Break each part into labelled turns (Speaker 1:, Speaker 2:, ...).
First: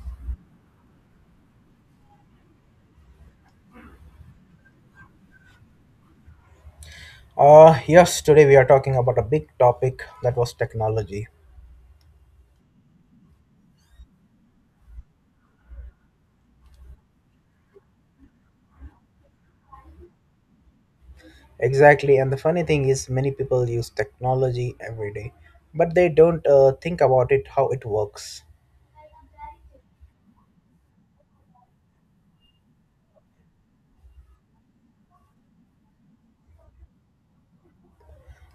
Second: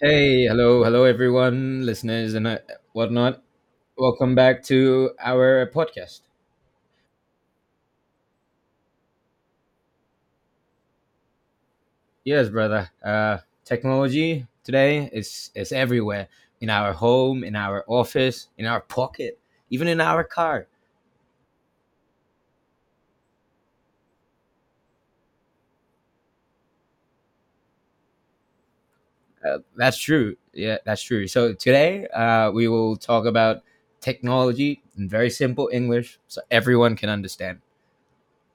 Speaker 1: Hey, hello, hello, everyone, listeners and whatnot. Welcome back to our podcast.
Speaker 2: Yes, today we are talking about a big topic that was technology.
Speaker 1: Yes, brother. Technology today is everywhere in our home, in our office, in our pocket, even in our car.
Speaker 2: Exactly, and the funny thing is, many people use technology every day, but they don't think about it how it works.
Speaker 1: That's true. Yeah, that's true. So today, we will talk about technology in very simple English, so everyone can understand.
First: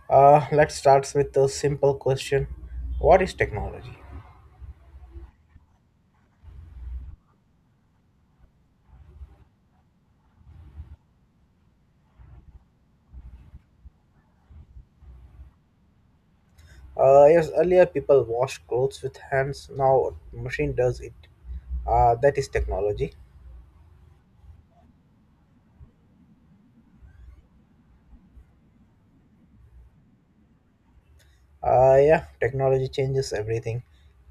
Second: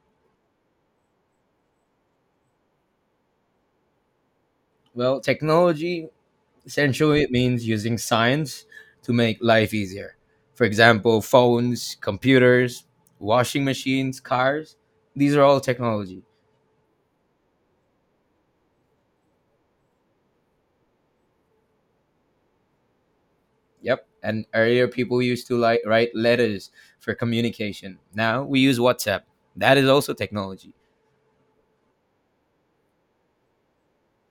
Speaker 2: Let's start with a simple question. What is technology?
Speaker 1: Well, technology. Essentially, it means using science to make life easier. For example, phones, computers, washing machines, cars, these are all technology.
Speaker 2: Yes, earlier people washed clothes with hands, now machine does it. That is technology.
Speaker 1: Yep. And earlier, people used to like write letters for communication. Now we use WhatsApp. That is also technology.
Speaker 2: Yeah, technology changes everything.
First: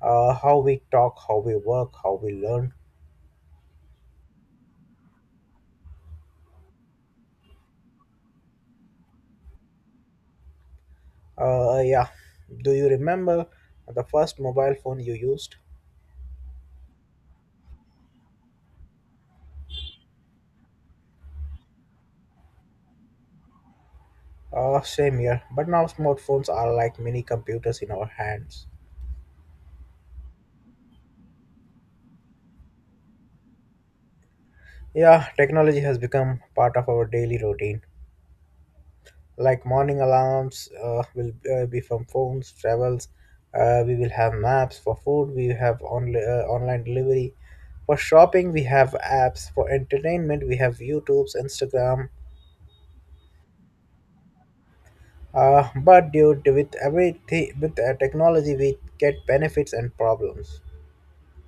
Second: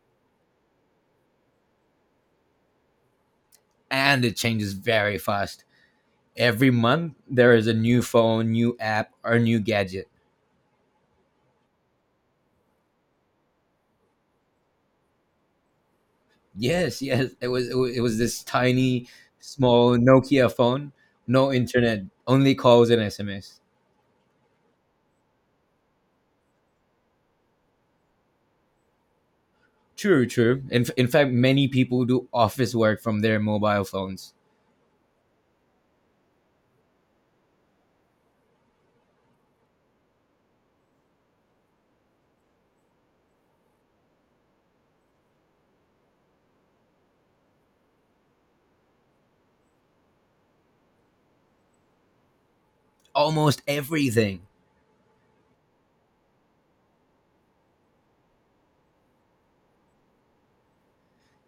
Speaker 2: How we talk, how we work, how we learn.
Speaker 1: And it changes very fast. Every month, there is a new phone, new app, or new gadget.
Speaker 2: Yeah. Do you remember the first mobile phone you used?
Speaker 1: Yes, yes. It was this tiny, small Nokia phone, no internet, only calls and SMS.
Speaker 2: Same here. But now smartphones are like mini computers in our hands.
Speaker 1: True, true. In fact, many people do office work from their mobile phones.
Speaker 2: Yeah, technology has become part of our daily routine. Like morning alarms will be from phones, travels. We will have maps for food. We have online delivery. For shopping, we have apps. For entertainment, we have YouTube's, Instagram.
Speaker 1: Almost everything.
Speaker 2: But dude, with everything, with technology, we get benefits and problems.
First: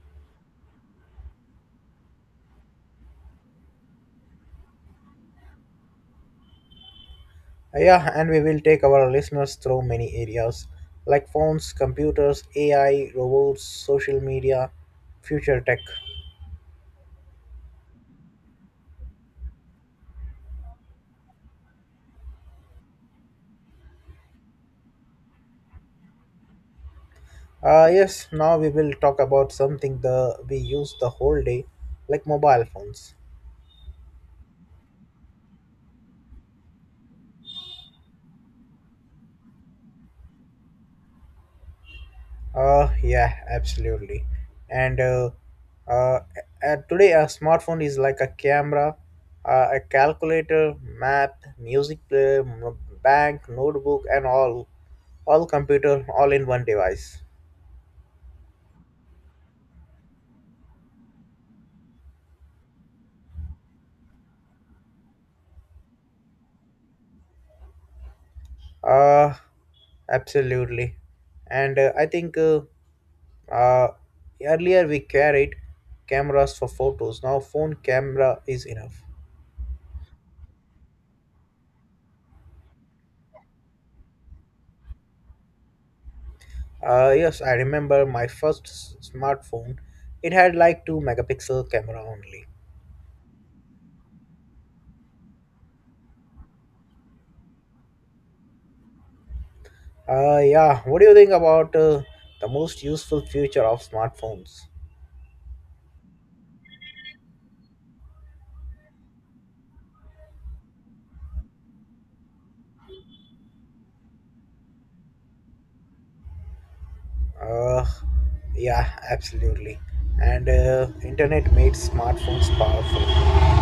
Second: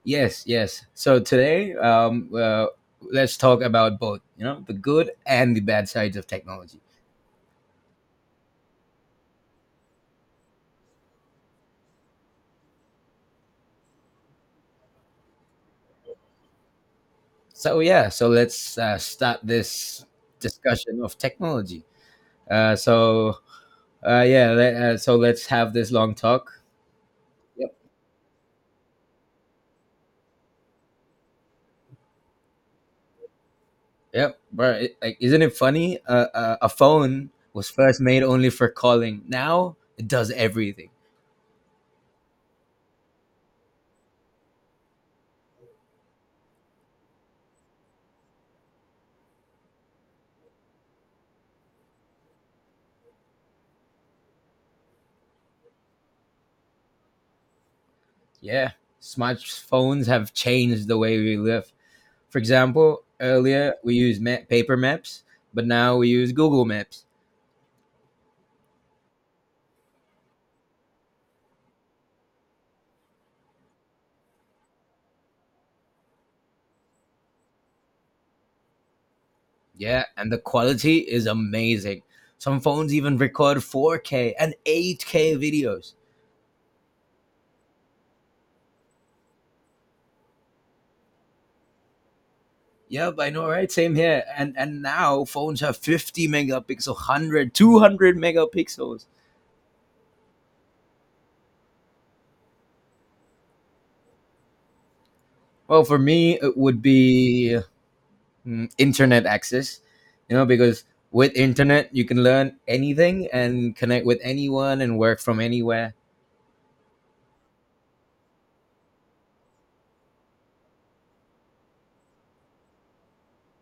Speaker 1: Yes, yes. So today, let's talk about both. You know, the good and the bad sides of technology.
Speaker 2: Yeah, and we will take our listeners through many areas like phones, computers, AI, robots, social media, future tech.
Speaker 1: So yeah, so let's start this discussion of technology. Uh, so so let's have this long talk. Yep.
Speaker 2: Yes, now we will talk about something the we use the whole day, like mobile phones.
Speaker 1: Yep, bro. It, like, isn't it funny? A phone was first made only for calling. Now it does everything.
Speaker 2: Yeah, absolutely. And uh, today, a smartphone is like a camera, a calculator, map, music player, bank, notebook, and all computer, all in one device.
Speaker 1: Yeah, smartphones have changed the way we live. For example, earlier we used paper maps, but now we use Google Maps.
Speaker 2: Uh, Absolutely. And I think uh, earlier we carried cameras for photos. Now phone camera is enough.
Speaker 1: Yeah, and the quality is amazing. Some phones even record 4K and 8K videos.
Speaker 2: Yes, I remember my first smartphone. It had like 2 megapixel camera only.
Speaker 1: Yep, I know, right? Same here. And now phones have 50 megapixel, 100, 200 megapixels.
Speaker 2: Yeah, what do you think about the most useful feature of smartphones?
Speaker 1: Well, for me, it would be internet access, because with internet, you can learn anything and connect with anyone and work from anywhere.
Speaker 2: Uh, yeah, absolutely. And internet made smartphones powerful.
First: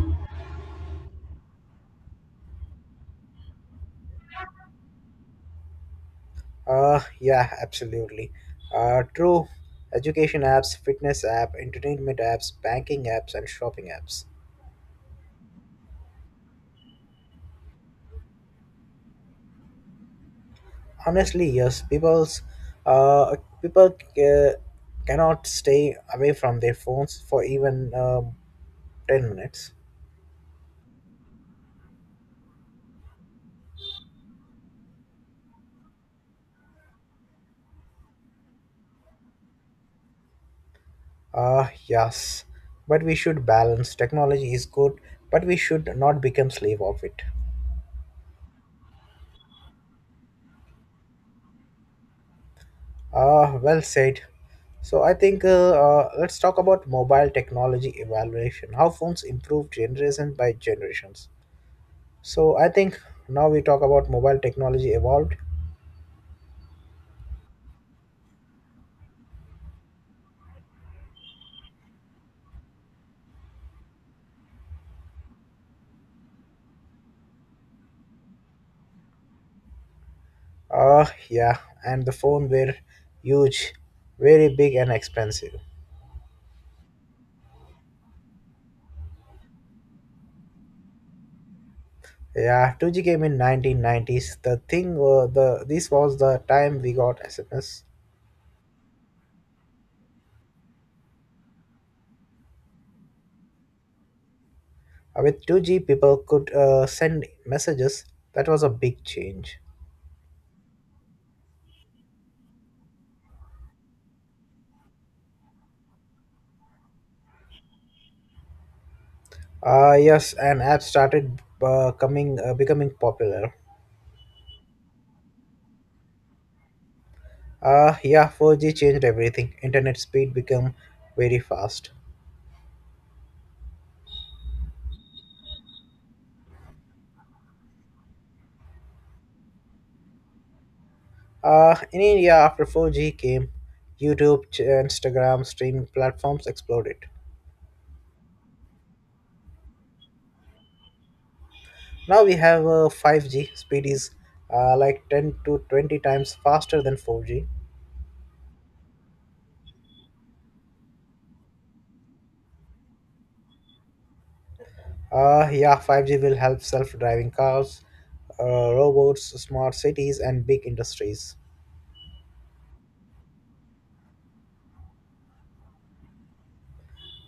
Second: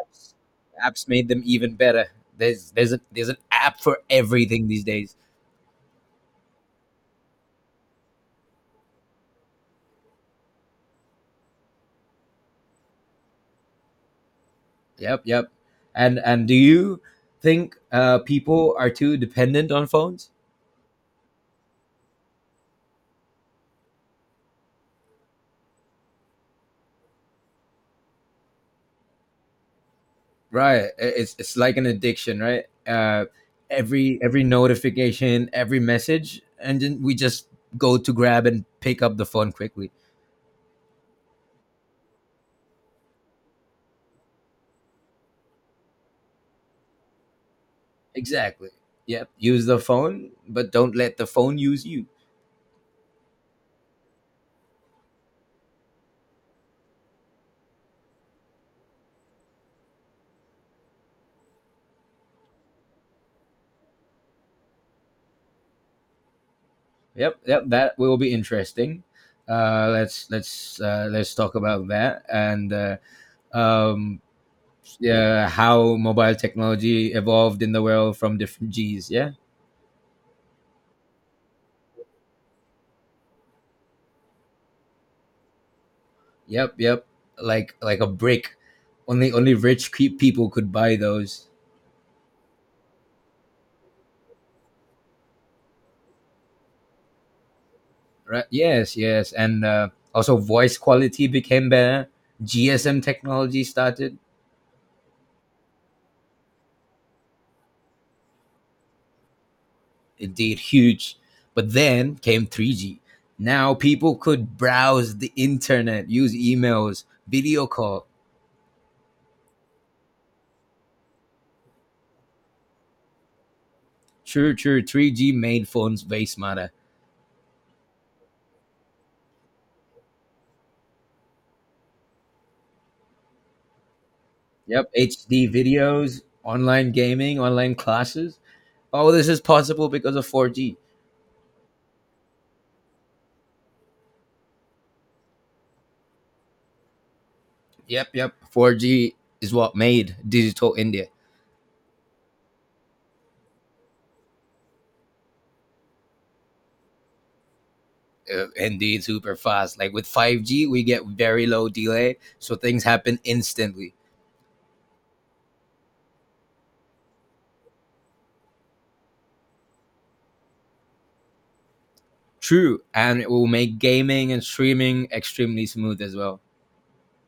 Speaker 1: Apps, apps made them even better. There's an app for everything these days.
Speaker 2: Yeah, absolutely. True. Education apps, fitness app, entertainment apps, banking apps, and shopping apps.
Speaker 1: Yep, yep. And do you think people are too dependent on phones?
Speaker 2: Honestly, yes, uh people uh, cannot stay away from their phones for even 10 minutes.
Speaker 1: Right. It's like an addiction, right? Every notification, every message, and then we just go to grab and pick up the phone quickly.
Speaker 2: Ah, yes, but we should balance. Technology is good, but we should not become slave of it.
Speaker 1: Exactly. Yep. Use the phone, but don't let the phone use you.
Speaker 2: Ah, well said. So I think let's talk about mobile technology evaluation, how phones improve generation by generations. So I think now we talk about mobile technology evolved.
Speaker 1: Yep. Yep. That will be interesting. Let's let's talk about that and um, yeah, how mobile technology evolved in the world from different G's. Yeah.
Speaker 2: Oh, yeah, and the phone were huge, very big, and expensive.
Speaker 1: Yep, yep. Like a brick. Only rich people could buy those.
Speaker 2: Yeah, 2G came in 1990s. The thing, the this was the time we got SMS.
Speaker 1: Right? Yes, yes. And also voice quality became better. GSM technology started.
Speaker 2: With 2G, people could send messages. That was a big change.
Speaker 1: It did huge. But then came 3G. Now people could browse the internet, use emails, video call.
Speaker 2: Yes, and apps started coming becoming popular.
Speaker 1: True, true. 3G made phones way smarter.
Speaker 2: Yeah, 4G changed everything. Internet speed became very fast.
Speaker 1: Yep, HD videos, online gaming, online classes. All this is possible because of 4G.
Speaker 2: In India, after 4G came, YouTube, Instagram streaming platforms exploded.
Speaker 1: Yep, yep. 4G is what made digital India.
Speaker 2: Now we have 5G. Speed is like 10 to 20 times faster than 4G.
Speaker 1: Indeed, super fast. Like with 5G, we get very low delay, so things happen instantly.
Speaker 2: Yeah, 5G will help self-driving cars, robots, smart cities, and big industries.
Speaker 1: True, and it will make gaming and streaming extremely smooth as well.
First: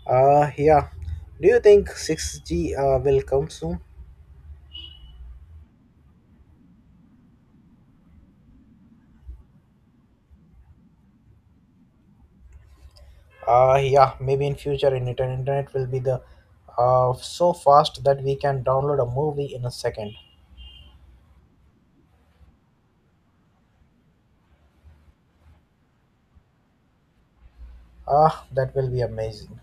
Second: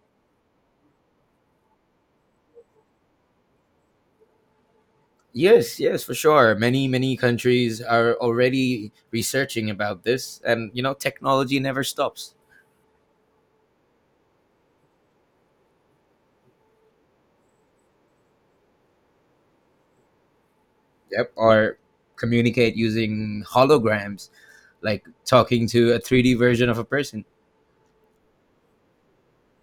Speaker 2: Yeah. Do you think 6G will come soon?
Speaker 1: Yes, yes, for sure. Many, many countries are already researching about this, and technology never stops.
Speaker 2: Yeah, maybe in future, in internet will be the so fast that we can download a movie in a second.
Speaker 1: Yep, or communicate using holograms, like talking to a 3D version of a person.
Speaker 2: Ah, that will be amazing.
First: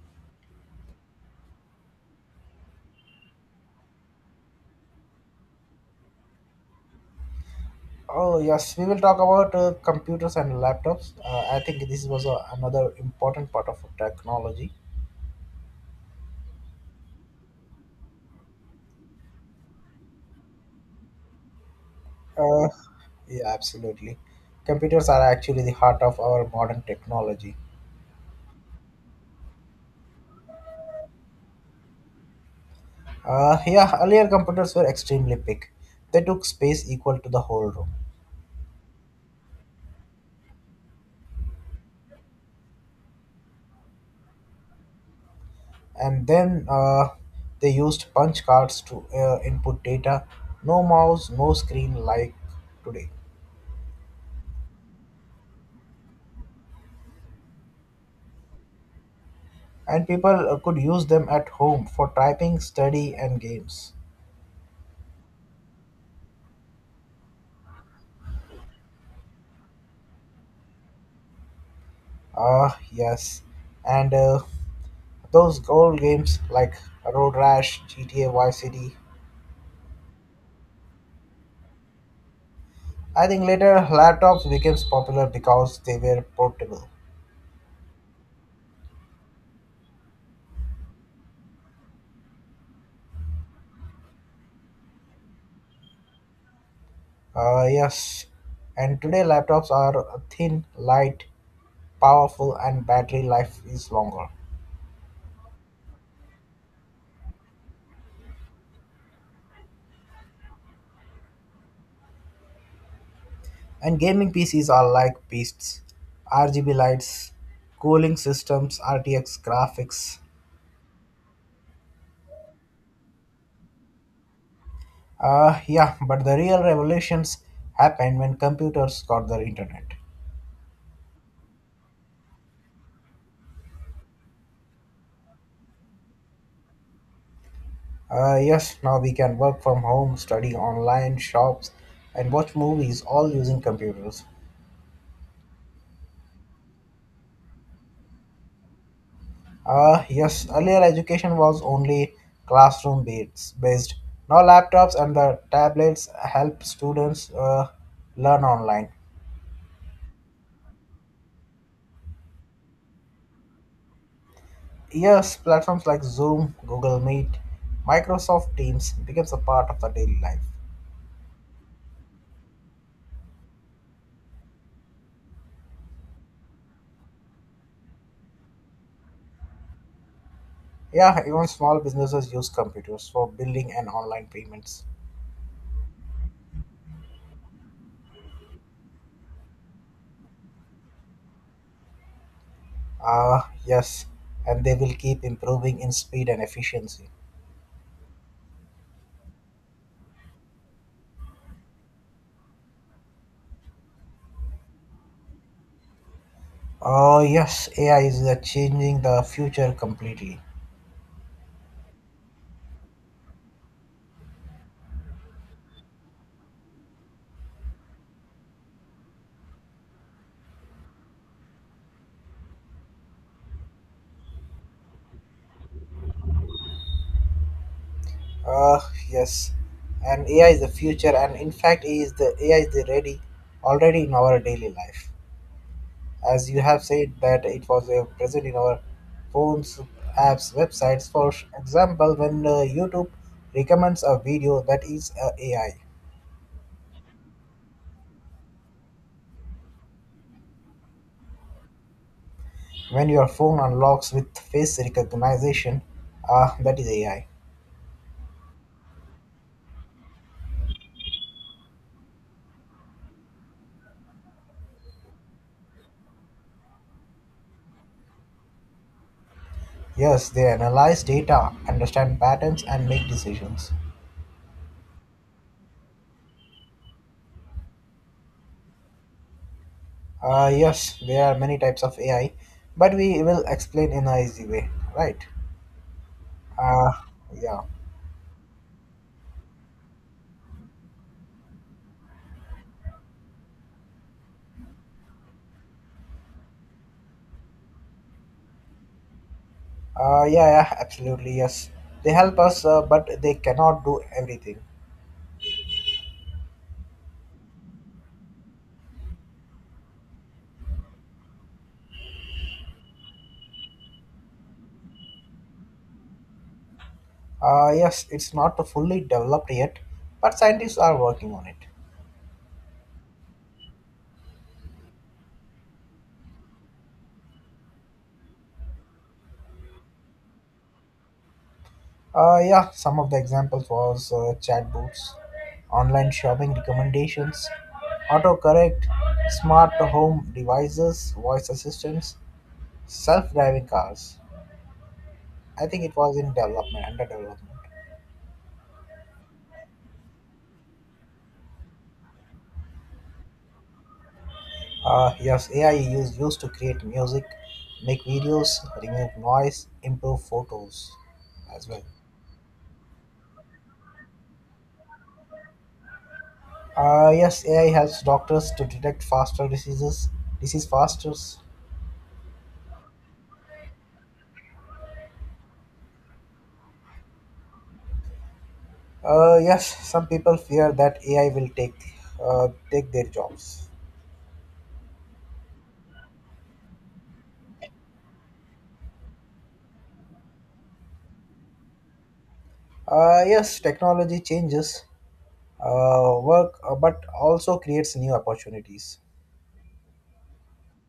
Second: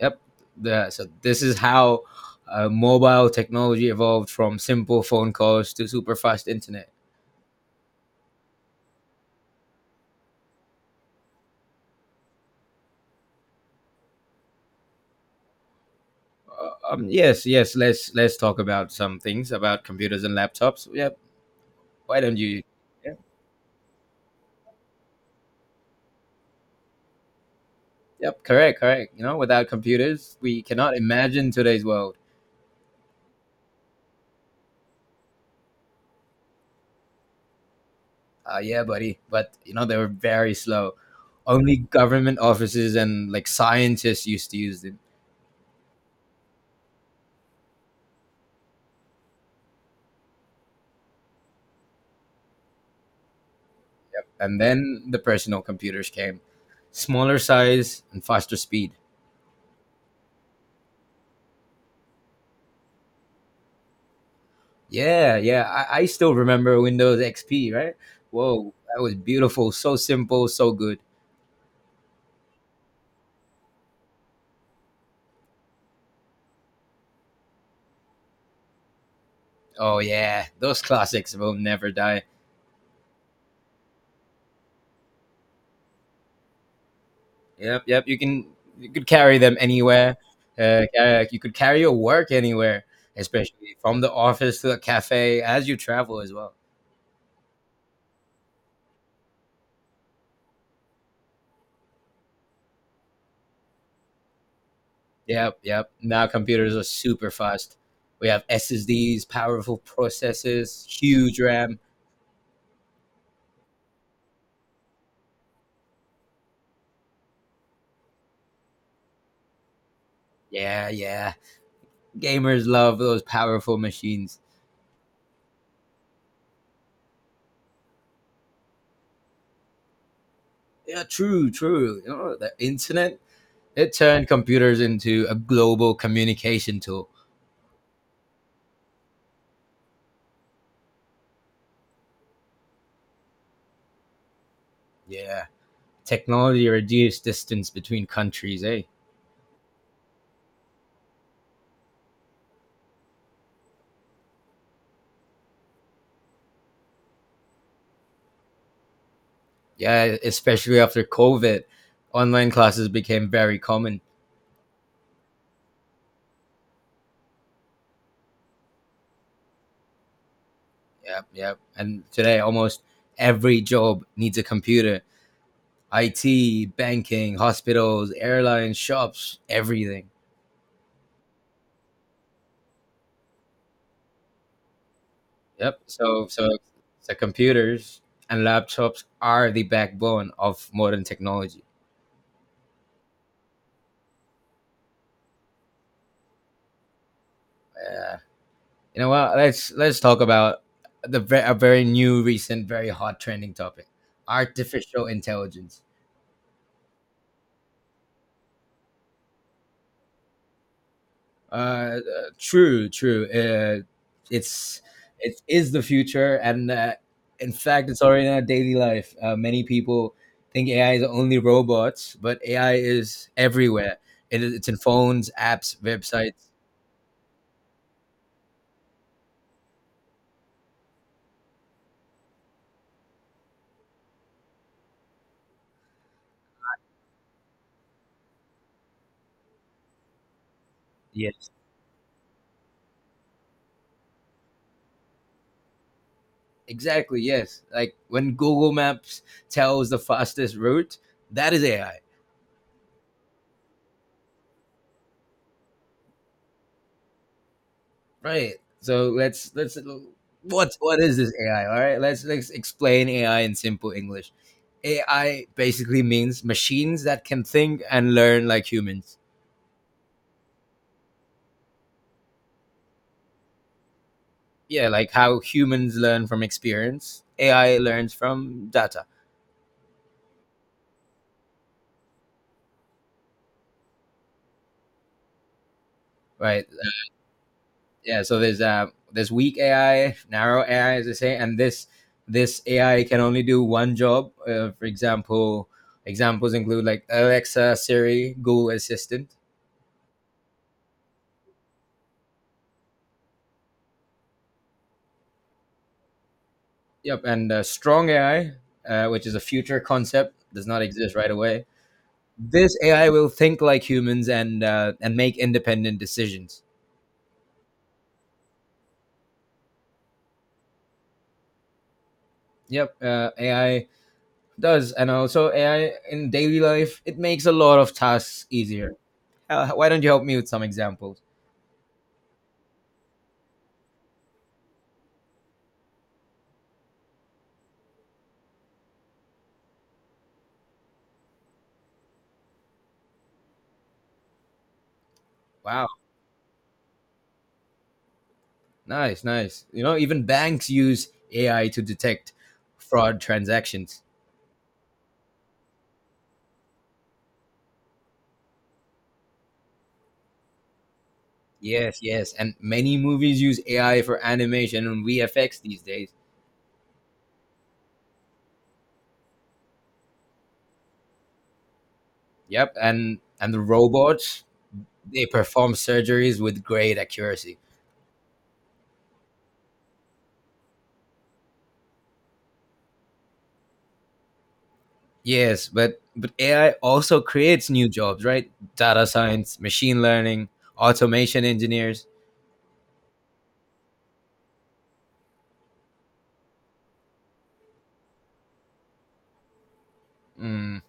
Speaker 1: Yep. So this is how mobile technology evolved from simple phone calls to super fast internet.
Speaker 2: Oh, yes, we will talk about computers and laptops. I think this was another important part of technology.
Speaker 1: Yes, yes. Let's talk about some things about computers and laptops. Yep. Why don't you?
Speaker 2: Uh,
Speaker 1: Yep.
Speaker 2: yeah, absolutely. Computers are actually the heart of our modern technology.
Speaker 1: Yep. Correct. Correct. You know, without computers, we cannot imagine today's world.
Speaker 2: Yeah, earlier computers were extremely big. They took space equal to the whole room.
Speaker 1: Yeah, buddy. But you know, they were very slow. Only government offices and like scientists used to use them.
Speaker 2: And then they used punch cards to input data. No mouse, no screen like today.
Speaker 1: And then the personal computers came, smaller size and faster speed.
Speaker 2: And people could use them at home for typing, study, and games.
Speaker 1: Yeah, yeah. I still remember Windows XP, right? Whoa, that was beautiful. So simple, so good.
Speaker 2: Ah, yes, and those old games like Road Rash, GTA Vice City.
Speaker 1: Oh yeah, those classics will never die.
Speaker 2: I think later laptops became popular because they were portable.
Speaker 1: Yep, yep. You could carry them anywhere. You could carry your work anywhere, especially from the office to the cafe as you travel as well.
Speaker 2: Ah, yes, and today laptops are thin, light, powerful, and battery life is longer.
Speaker 1: Yep, yep. Now computers are super fast. We have SSDs, powerful processors, huge RAM.
Speaker 2: And gaming PCs are like beasts. RGB lights, cooling systems, RTX graphics.
Speaker 1: Yeah, yeah. Gamers love those powerful machines.
Speaker 2: Yeah, but the real revolutions happened when computers got the internet.
Speaker 1: Yeah, true, true. You know, the internet, it turned computers into a global communication tool.
Speaker 2: Yes, now we can work from home, study online, shops, and watch movies all using computers.
Speaker 1: Yeah. Technology reduced distance between countries, eh?
Speaker 2: Yes, earlier education was only classroom based. Now laptops and the tablets help students learn online.
Speaker 1: Yeah, especially after COVID, online classes became very common.
Speaker 2: Yes, platforms like Zoom, Google Meet, Microsoft Teams becomes a part of the daily life.
Speaker 1: Yep, yep. And today, almost every job needs a computer. IT, banking, hospitals, airlines, shops, everything.
Speaker 2: Yeah, even small businesses use computers for billing and online payments.
Speaker 1: Yep. So computers and laptops are the backbone of modern technology.
Speaker 2: Yes, and they will keep improving in speed and efficiency.
Speaker 1: Yeah. You know what? Let's talk about a very new, recent, very hot trending topic: artificial intelligence.
Speaker 2: Oh, yes, AI is changing the future completely.
Speaker 1: Uh, uh, True, true. It's it is the future, and in fact, it's already in our daily life. Many people think AI is only robots, but AI is everywhere. It's in phones, apps, websites.
Speaker 2: Uh, yes, and AI is the future, and in fact, it is the AI is the ready already in our daily life. As you have said, that it was present in our phones, apps, websites. For
Speaker 1: Yes,
Speaker 2: example, when YouTube recommends a video, that is AI.
Speaker 1: exactly. Yes, like when Google Maps tells the fastest route, that is AI.
Speaker 2: When your phone unlocks with face recognition, ah, that is AI.
Speaker 1: Right. So let's what is this AI? All right. Let's explain AI in simple English. AI basically means machines that can think and learn like humans.
Speaker 2: Yes, they analyze data, understand patterns, and make decisions.
Speaker 1: Yeah, like how humans learn from experience. AI learns from data.
Speaker 2: Yes, there are many types of AI, but we will explain in a easy way, right?
Speaker 1: Right.
Speaker 2: Uh, yeah.
Speaker 1: Yeah. So there's weak AI, narrow AI, as they say, and this AI can only do one job. For example, examples include like Alexa, Siri, Google Assistant.
Speaker 2: Yeah, yeah, absolutely, yes. They help us, but they cannot do everything.
Speaker 1: Yep, and strong AI, which is a future concept, does not exist right away. This AI will think like humans and make independent decisions.
Speaker 2: Yes, it's not fully developed yet, but scientists are working on it.
Speaker 1: Yep, AI does, and also AI in daily life, it makes a lot of tasks easier. Why don't you help me with some examples?
Speaker 2: Yeah, some of the examples was chatbots, online shopping recommendations, autocorrect, smart home devices, voice assistants, self-driving cars. I think
Speaker 1: Wow,
Speaker 2: it was in development, under development.
Speaker 1: nice, nice. You know, even banks use AI to detect fraud transactions.
Speaker 2: Yes, AI is used to create music, make videos, remove noise, improve photos as well.
Speaker 1: Yes, yes, and many movies use AI for animation and VFX these days.
Speaker 2: Yes, AI helps doctors to detect faster diseases, disease faster.
Speaker 1: Yep, and the robots they perform surgeries with great accuracy.
Speaker 2: Yes, some people fear that AI will take their jobs.
Speaker 1: Yes, but AI also creates new jobs, right? Data science, machine learning, automation engineers.
Speaker 2: Yes, technology changes work, but also creates new opportunities.
Speaker 1: Mm.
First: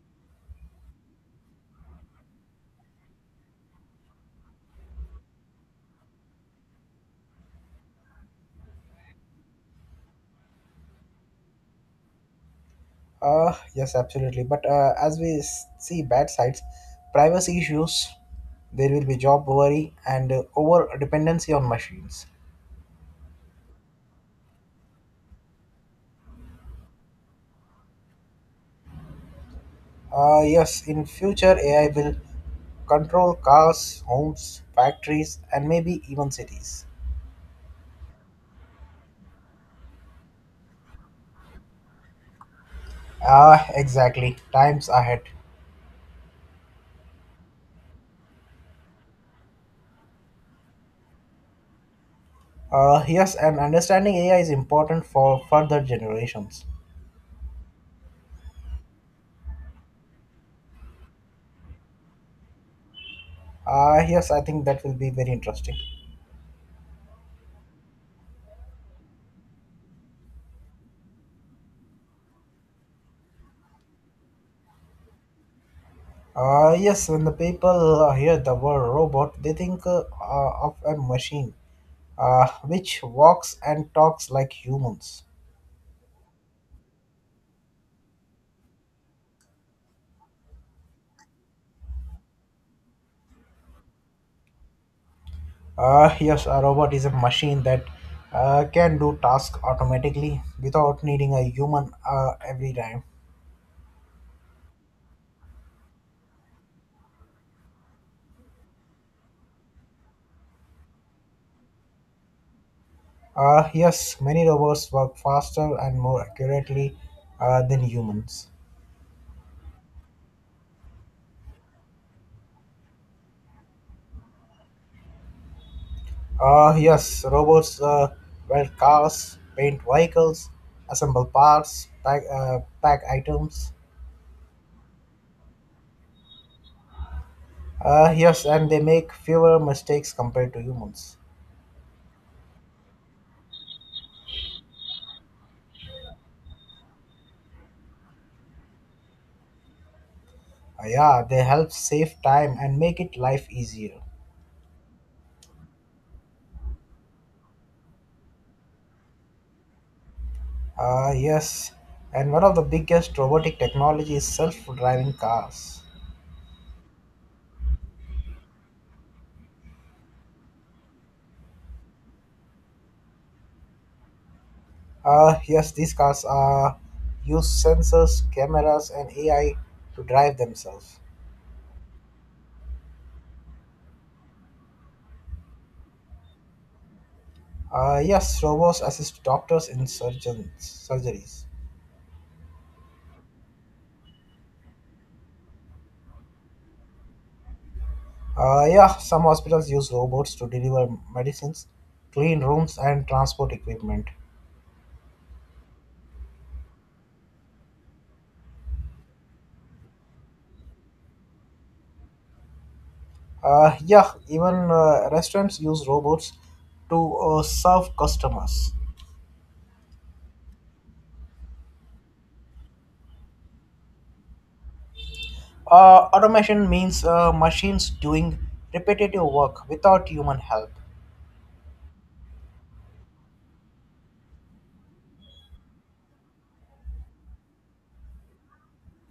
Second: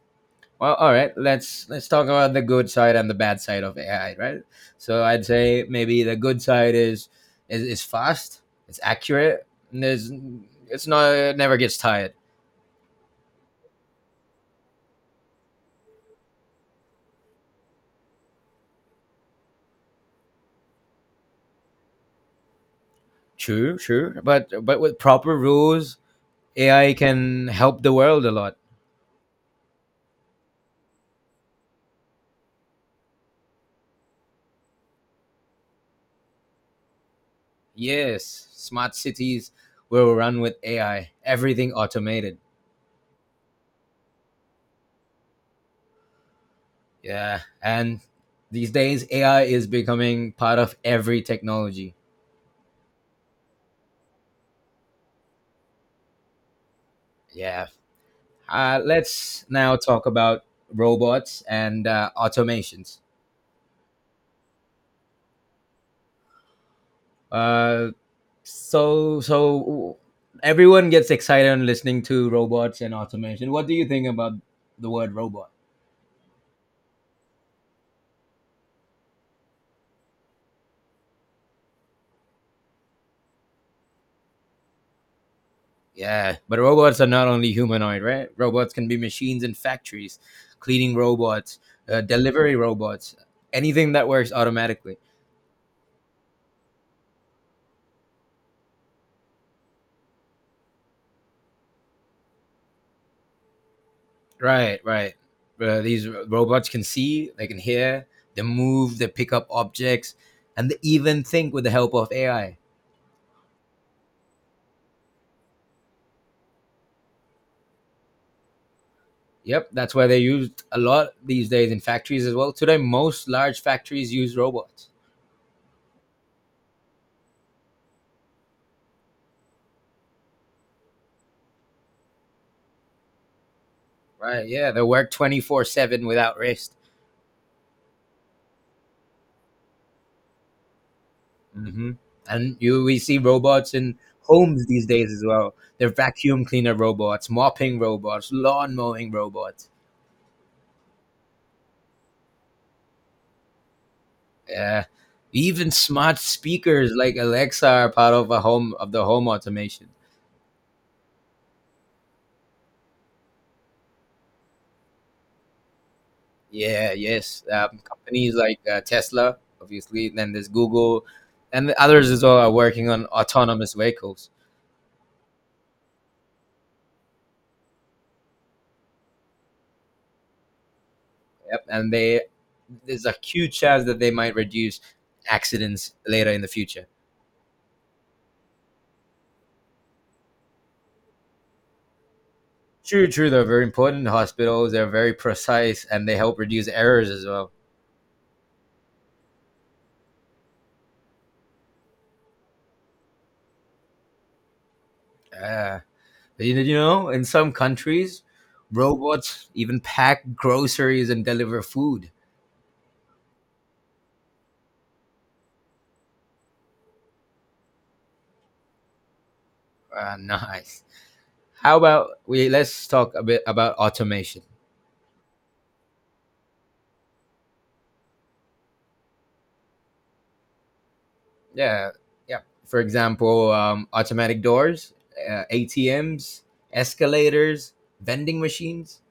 Speaker 1: Well, all right, let's talk about the good side and the bad side of AI, right? So I'd say maybe the good side is fast, it's accurate, and there's it's not it never gets tired.
Speaker 2: Yes, absolutely. But as we see bad sides, privacy issues, there will be job worry, and over dependency on machines.
Speaker 1: True, true, but with proper rules, AI can help the world a lot.
Speaker 2: Yes, in future AI will control cars, homes, factories, and maybe even cities.
Speaker 1: Yes, smart cities will run with AI, everything automated.
Speaker 2: Ah, exactly. Times ahead.
Speaker 1: Yeah, and these days AI is becoming part of every technology.
Speaker 2: Yes, and understanding AI is important for further generations.
Speaker 1: Yeah. Let's now talk about robots and automations.
Speaker 2: Yes, I think that will be very interesting.
Speaker 1: Uh, so everyone gets excited on listening to robots and automation. What do you think about the word robot?
Speaker 2: Yes, when the people hear the word robot, they think of a machine which walks and talks like humans.
Speaker 1: Yeah, but robots are not only humanoid, right? Robots can be machines in factories, cleaning robots, delivery robots, anything that works automatically.
Speaker 2: Yes, a robot is a machine that can do tasks automatically without needing a human every time.
Speaker 1: Right, right. These robots can see, they can hear, they move, they pick up objects, and they even think with the help of AI.
Speaker 2: Yes, many robots work faster and more accurately than humans.
Speaker 1: Yep, that's why they're used a lot these days in factories as well. Today, most large factories use robots.
Speaker 2: Yes, robots weld cars, paint vehicles, assemble parts, pack items.
Speaker 1: Right, yeah, they work 24/7 without rest.
Speaker 2: Yes, and they make fewer mistakes compared to humans.
Speaker 1: hmm And you we see robots in homes these days as well. They're vacuum cleaner robots, mopping robots, lawn mowing robots.
Speaker 2: Yeah, they help save time and make it life easier.
Speaker 1: Yeah. Even smart speakers like Alexa are part of a home of the home automation.
Speaker 2: Yes, and one of the biggest robotic technology is self-driving cars.
Speaker 1: Yeah, yes. Companies like Tesla, obviously, then there's Google, and the others as well are working on autonomous vehicles.
Speaker 2: Yes, these cars use sensors, cameras, and AI to drive themselves.
Speaker 1: Yep, and they there's a huge chance that they might reduce accidents later in the future.
Speaker 2: Yes, robots assist doctors in surgeons, surgeries.
Speaker 1: True, true. They're very important hospitals. They're very precise and they help reduce errors as well.
Speaker 2: Yeah, some hospitals use robots to deliver medicines, clean rooms, and transport equipment.
Speaker 1: Uh, in some countries, robots even pack groceries and deliver food.
Speaker 2: Yeah, even restaurants use robots to serve customers.
Speaker 1: Nice. How about we let's talk a bit about automation.
Speaker 2: Automation means machines doing repetitive work without human help.
Speaker 1: Yeah, yeah. For example, automatic doors, ATMs, escalators, vending machines.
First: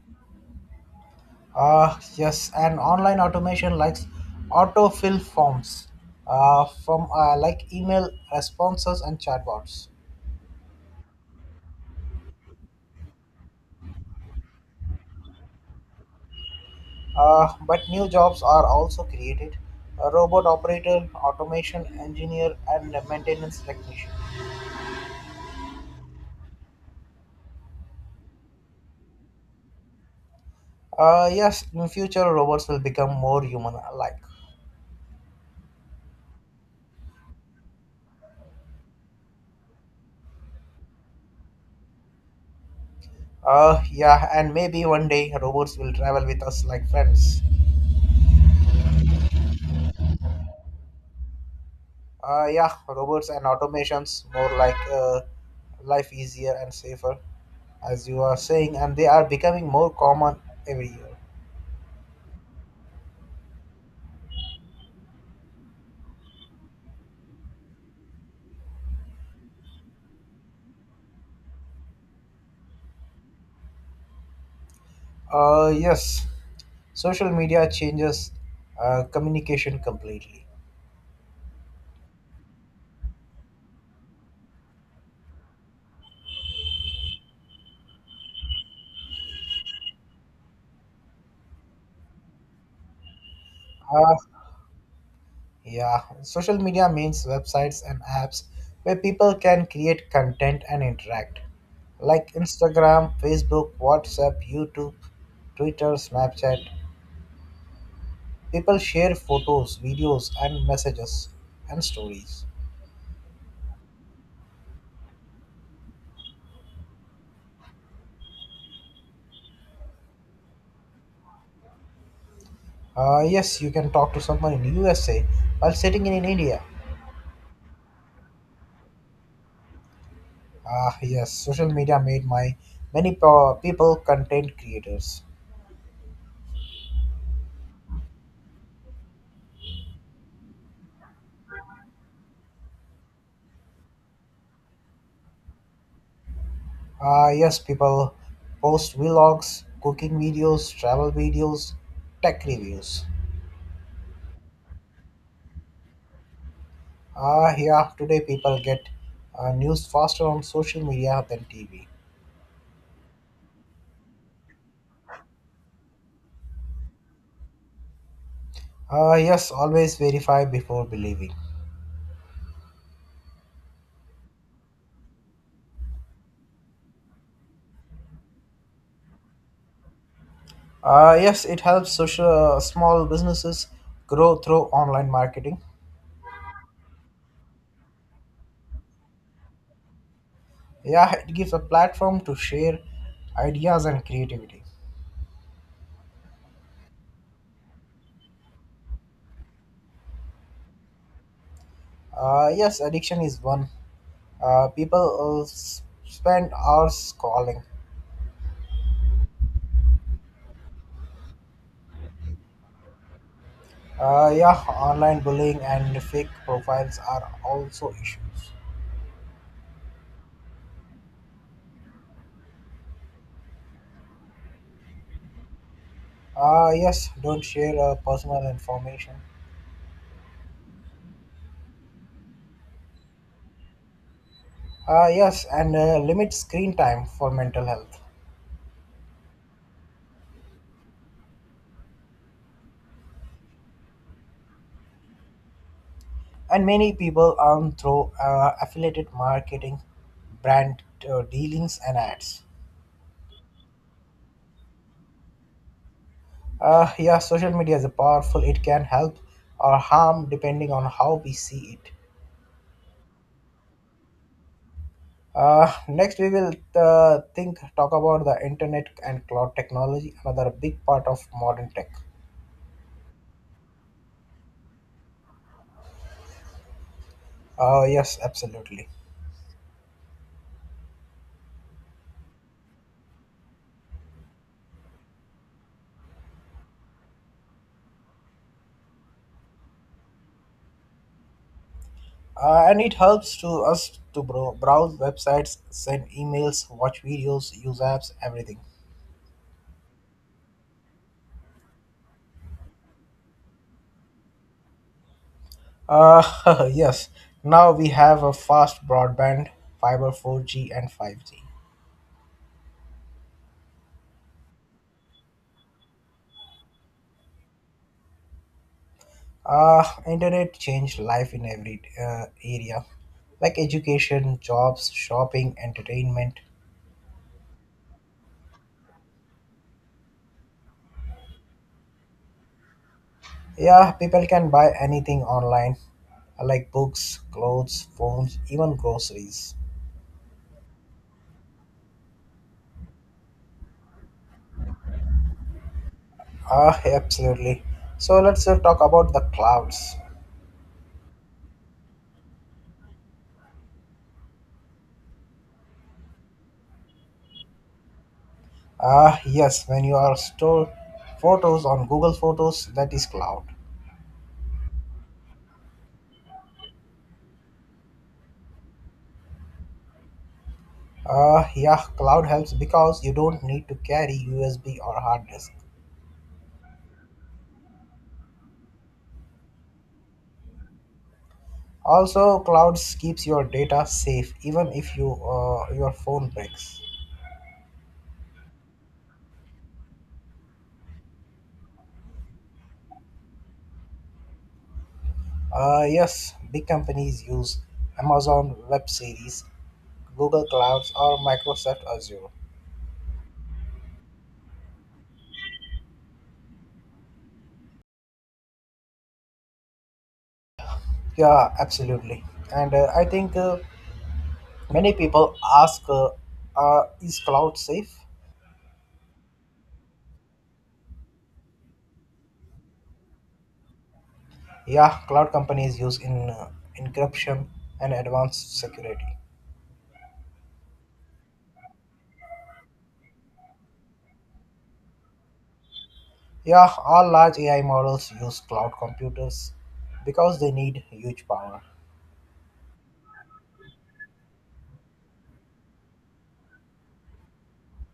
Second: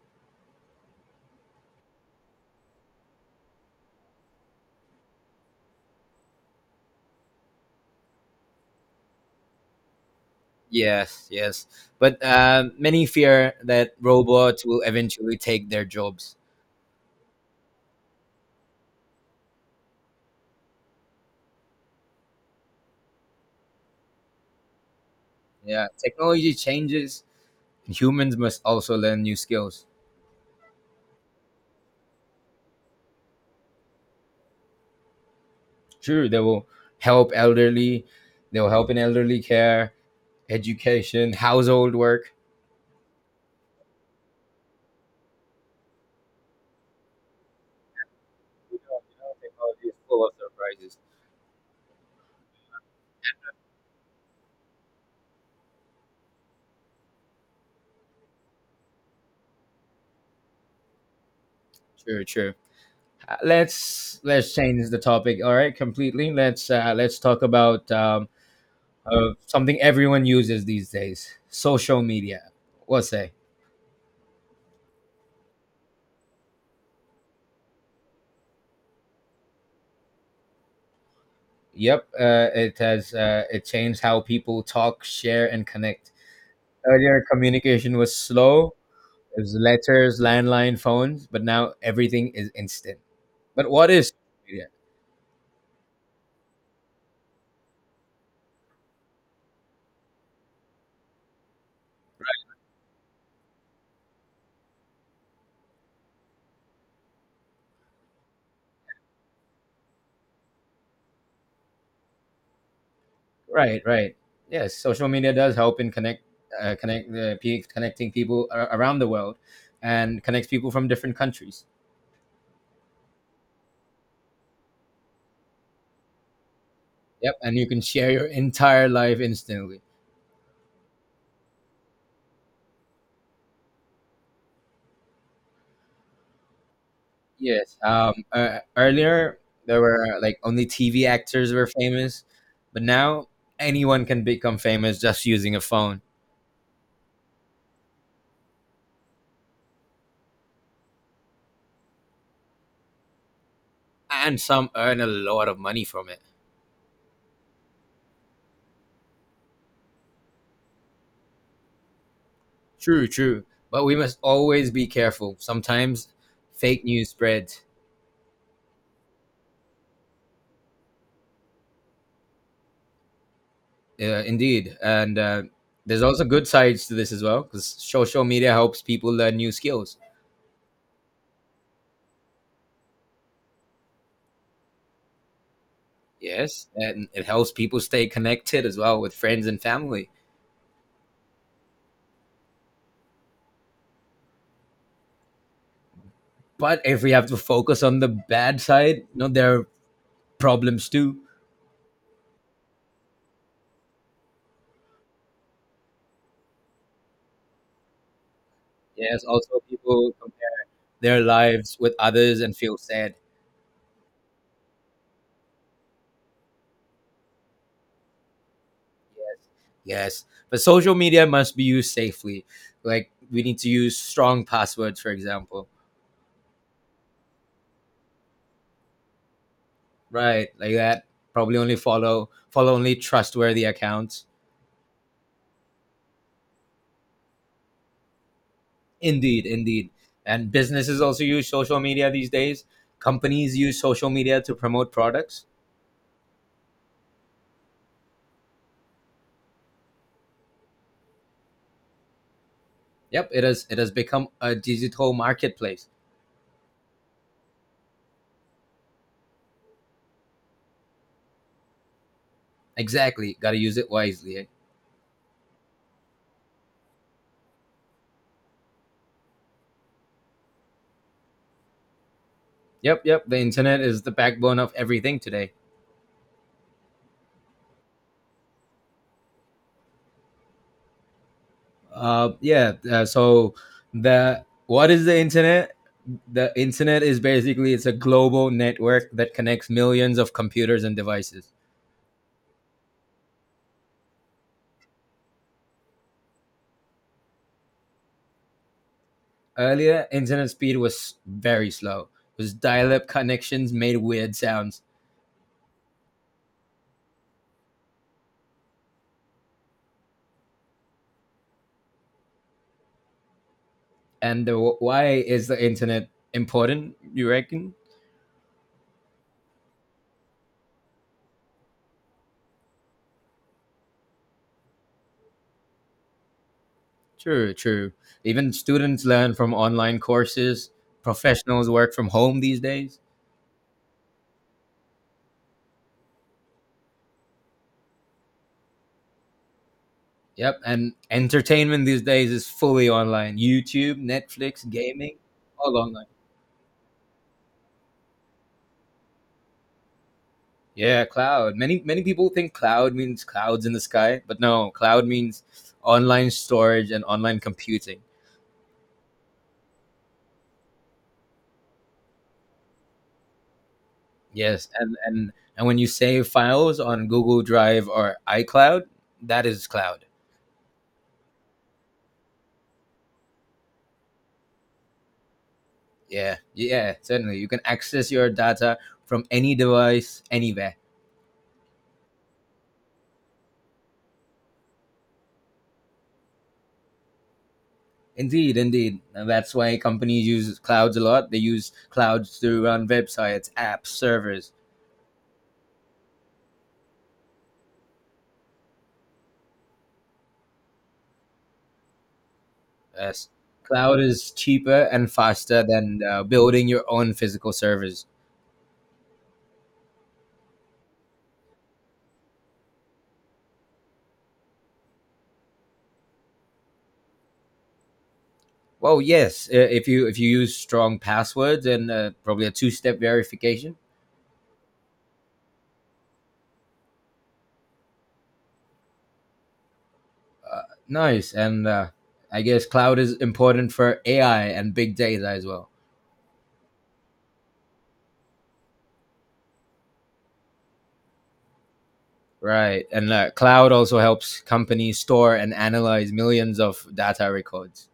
Speaker 2: Yes, and online automation likes autofill forms from like email responses and chatbots.
Speaker 1: Yes, yes. But many fear that robots will eventually take their jobs.
Speaker 2: But new jobs are also created: a robot operator, automation engineer, and a maintenance technician.
Speaker 1: Yeah, technology changes. Humans must also learn new skills.
Speaker 2: Yes, in future, robots will become more human like.
Speaker 1: Sure, they will help elderly. They will help in elderly care, education, household work.
Speaker 2: Yeah, and maybe one day robots will travel with us like friends.
Speaker 1: Technology is full of surprises.
Speaker 2: Yeah, robots and automations more like life easier and safer, as you are saying, and they are becoming more common every year.
Speaker 1: Sure, sure. Let's change the topic. All right, completely. Let's talk about something everyone uses these days: social media. What say?
Speaker 2: Yes, social media changes communication completely.
Speaker 1: Yep, it changed how people talk, share, and connect. Earlier, communication was slow. It was letters, landline phones, but now everything is instant. But what is
Speaker 2: Uh,
Speaker 1: social media?
Speaker 2: Yeah, social media means websites and apps where people can create content and interact, like Instagram, Facebook, WhatsApp, YouTube, Twitter, Snapchat. People share photos, videos, and messages and stories.
Speaker 1: Right, right. Yes, social media does help in connecting people around the world, and connects people from different countries.
Speaker 2: Yes, you can talk to someone in USA while sitting in India.
Speaker 1: Yep, and you can share your entire life instantly.
Speaker 2: Ah, yes, social media made my many people content creators.
Speaker 1: Yes. Earlier, there were like only TV actors were famous, but now anyone can become famous just using a phone,
Speaker 2: Yes, people post vlogs, cooking videos, travel videos, tech reviews.
Speaker 1: and some earn a lot of money from it.
Speaker 2: Ah, yeah, today people get news faster on social media than TV.
Speaker 1: True, true. But we must always be careful. Sometimes fake news spreads.
Speaker 2: Ah, yes, always verify before believing.
Speaker 1: Uh, indeed. And there's also good sides to this as well, because social media helps people learn new skills.
Speaker 2: Ah, yes, it helps social small businesses grow through online marketing.
Speaker 1: Yes, and it helps people stay connected as well with friends and family.
Speaker 2: Yeah, it gives a platform to share ideas and creativity.
Speaker 1: But if we have to focus on the bad side, there are problems too.
Speaker 2: Ah, yes, addiction is one. People spend hours scrolling.
Speaker 1: Yes, also people compare their lives with others and feel sad.
Speaker 2: Yeah, online bullying and fake profiles are also issues.
Speaker 1: Yes, but social media must be used safely. Like we need to use strong passwords, for example.
Speaker 2: Yes, don't share personal information.
Speaker 1: Right, like that. Probably only follow follow only trustworthy accounts.
Speaker 2: Yes, and limit screen time for mental health.
Speaker 1: Indeed, indeed. And businesses also use social media these days. Companies use social media to promote products.
Speaker 2: And many people earn through affiliated marketing, brand dealings, and ads.
Speaker 1: Yep, it has become a digital marketplace.
Speaker 2: Yeah, social media is a powerful. It can help or harm depending on how we see it.
Speaker 1: Exactly, got to use it wisely. Eh?
Speaker 2: Next, we will think talk about the internet and cloud technology, another big part of modern tech.
Speaker 1: Yep, yep. The internet is the backbone of everything today.
Speaker 2: Yes, absolutely.
Speaker 1: Yeah. So the what is the internet? The internet is basically it's a global network that connects millions of computers and devices.
Speaker 2: And it helps to us to browse websites, send emails, watch videos, use apps, everything.
Speaker 1: Earlier, internet speed was very slow. It was dial-up connections made weird sounds.
Speaker 2: Yes, now we have a fast broadband, fiber 4G and 5G.
Speaker 1: Why is the internet important? You reckon?
Speaker 2: Internet changed life in every area, like education, jobs, shopping, entertainment.
Speaker 1: True, true. Even students learn from online courses. Professionals work from home these days.
Speaker 2: Yeah, people can buy anything online, like books, clothes, phones, even groceries.
Speaker 1: Yep, and entertainment these days is fully online. YouTube, Netflix, gaming, all online.
Speaker 2: Ah, absolutely. So let's talk about the clouds.
Speaker 1: Yeah, cloud. Many people think cloud means clouds in the sky, but no, cloud means online storage and online computing.
Speaker 2: Ah, yes, when you are store photos on Google Photos, that is cloud.
Speaker 1: Yes, and when you save files on Google Drive or iCloud, that is cloud.
Speaker 2: Ah, yeah, cloud helps because you don't need to carry USB or hard disk.
Speaker 1: Yeah, yeah, certainly. You can access your data from any device anywhere.
Speaker 2: Also, clouds keeps your data safe even if your phone breaks.
Speaker 1: Indeed, indeed. And that's why companies use clouds a lot. They use clouds to run websites, apps, servers.
Speaker 2: Yes, big companies use Amazon Web Series, Google Clouds, or Microsoft Azure.
Speaker 1: Yes. Cloud is cheaper and faster than building your own physical servers.
Speaker 2: Yeah, absolutely. And I think many people ask, is cloud safe?
Speaker 1: Well, yes, if you use strong passwords and probably a two-step verification.
Speaker 2: Yeah, cloud companies use in encryption and advanced security.
Speaker 1: Uh, Nice. And I guess cloud is important for AI and big data as well.
Speaker 2: Yeah, all large AI models use cloud computers because they need huge power.
Speaker 1: Right. And cloud also helps companies store and analyze millions of data records.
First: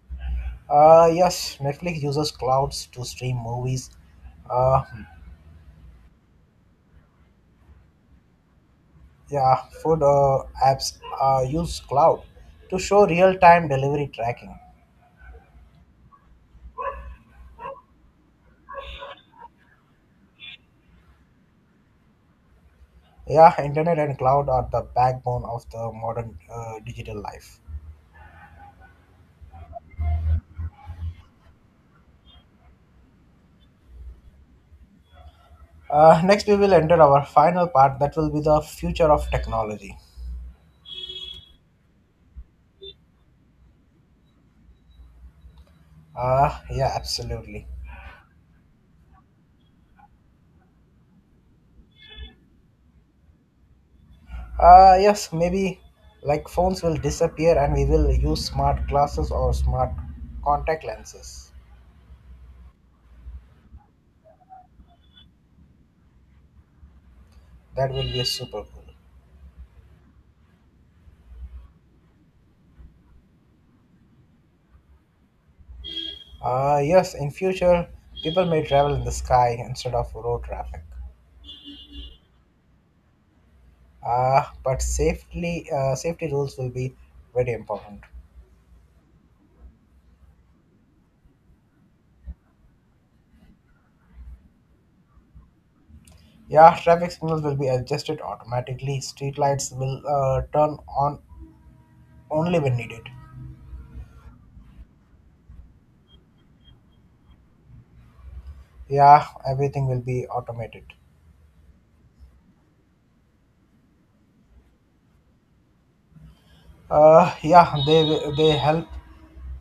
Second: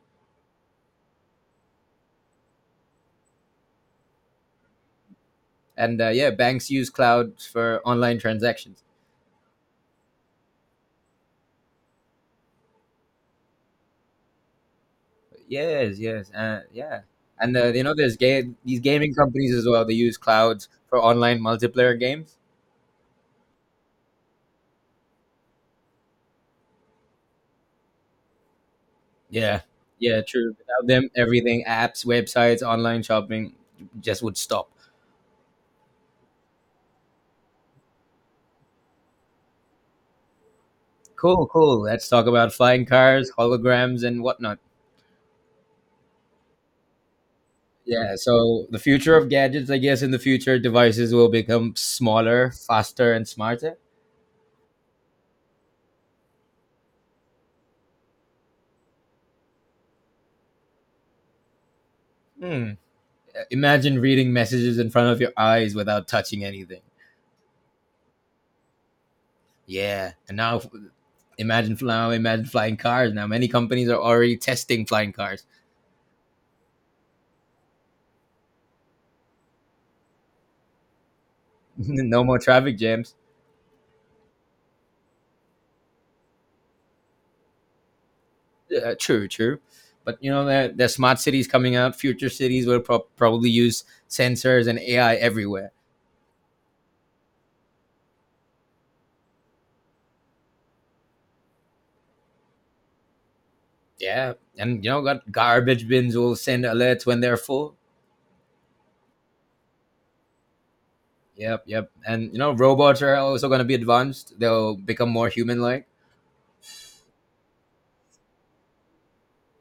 Speaker 2: Yes, Netflix uses clouds to stream movies. Uh,
Speaker 1: And yeah, banks use cloud for online transactions.
Speaker 2: yeah, food apps use cloud to show real-time delivery tracking.
Speaker 1: Yes, yes, yeah. And there's game these gaming companies as well. They use clouds for online multiplayer games.
Speaker 2: Yeah, internet and cloud are the backbone of the modern digital life.
Speaker 1: Yeah, yeah, true. Without them, everything, apps, websites, online shopping, just would stop.
Speaker 2: Next, we will enter our final part that will be the future of technology.
Speaker 1: Cool, cool. Let's talk about flying cars, holograms, and whatnot.
Speaker 2: Yeah, absolutely.
Speaker 1: Yeah, so the future of gadgets, I guess, in the future, devices will become smaller, faster, and smarter.
Speaker 2: Yes, maybe like phones will disappear and we will use smart glasses or smart contact lenses.
Speaker 1: Hmm. Imagine reading messages in front of your eyes without touching anything.
Speaker 2: That will be super cool.
Speaker 1: Yeah, and now imagine flying cars. Now many companies are already testing flying cars.
Speaker 2: Yes, in future, people may travel in the sky instead of road traffic.
Speaker 1: No more traffic jams.
Speaker 2: But safety rules will be very important.
Speaker 1: True, true. But you know there's smart cities coming out. Future cities will probably use sensors and AI everywhere.
Speaker 2: Yeah, traffic signals will be adjusted automatically. Street lights will turn on only when needed.
Speaker 1: Yeah, and you know got garbage bins will send alerts when they're full.
Speaker 2: Yeah, everything will be automated.
Speaker 1: Yep, yep. And you know robots are also going to be advanced. They'll become more human like.
Speaker 2: Yeah, they help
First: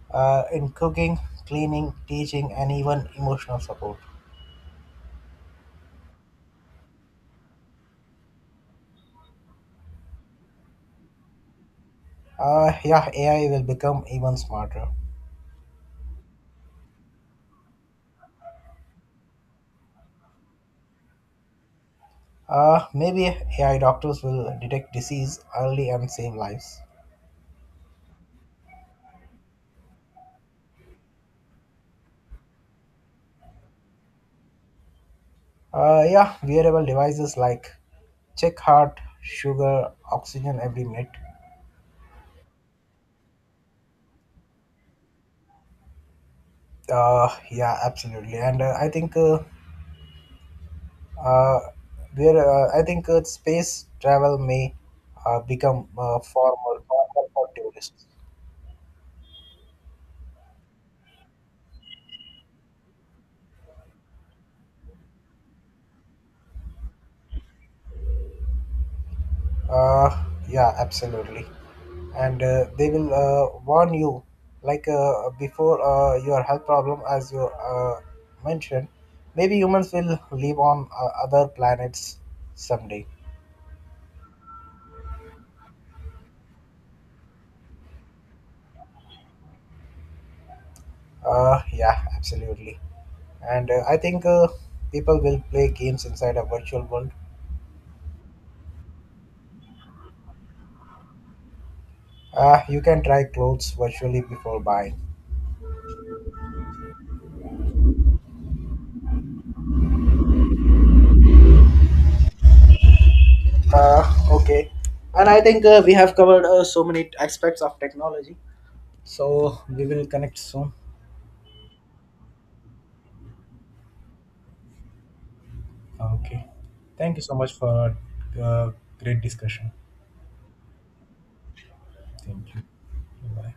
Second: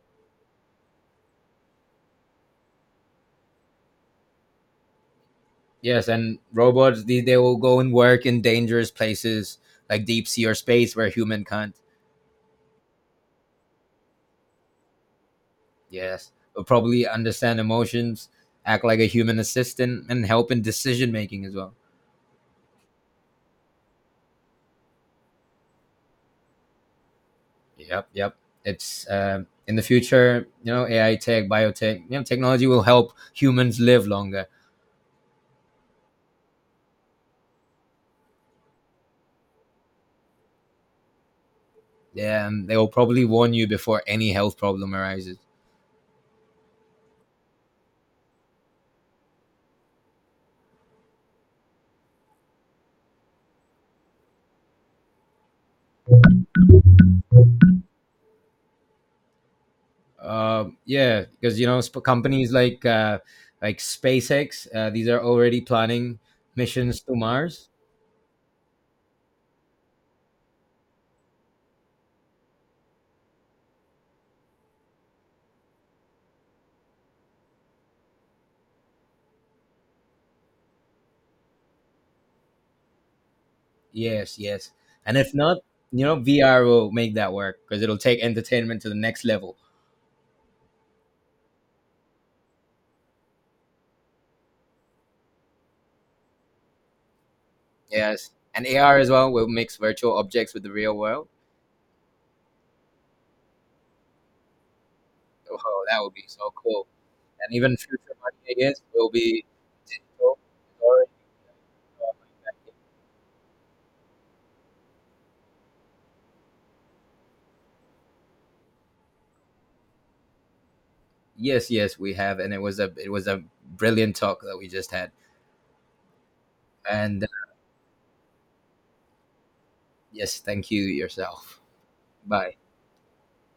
Speaker 2: in cooking, cleaning, teaching, and even emotional support.
Speaker 1: Yes, and robots they will go and work in dangerous places like deep sea or space where human can't.
Speaker 2: Yeah, AI will become even smarter.
Speaker 1: Yes, will probably understand emotions, act like a human assistant, and help in decision making as well.
Speaker 2: Maybe AI doctors will detect disease early and save lives.
Speaker 1: Yep, yep. It's in the future, you know, AI tech, biotech, you know, technology will help humans live longer.
Speaker 2: Yeah, wearable devices like check heart, sugar, oxygen every minute.
Speaker 1: Yeah, and they will probably warn you before any health problem arises.
Speaker 2: Yeah, absolutely. And I think uh, space travel may become far more popular for tourists.
Speaker 1: Yeah, because you know companies like SpaceX, these are already planning missions to Mars.
Speaker 2: Yeah, absolutely. And they will warn you, like, before your health problem, as you mentioned, maybe humans will live on other planets someday.
Speaker 1: Yes, yes, and if not, you know VR will make that work because it'll take entertainment to the next level.
Speaker 2: Yeah, absolutely. And I think people will play games inside a virtual world.
Speaker 1: Yes, and AR as well will mix virtual objects with the real world.
Speaker 2: You can try clothes virtually before buying.
Speaker 1: Oh, that would be so cool! And even future money, I guess, will be digital. Sorry.
Speaker 2: Okay. And I think we have covered so many aspects of technology. So we will connect soon.
Speaker 1: Yes, yes, we have, and it was a brilliant talk that we just had.
Speaker 2: Ah, okay. Thank you
Speaker 1: And
Speaker 2: so much for a great discussion.
Speaker 1: yes, thank you yourself.
Speaker 2: Thank
Speaker 1: Bye.
Speaker 2: you. Bye.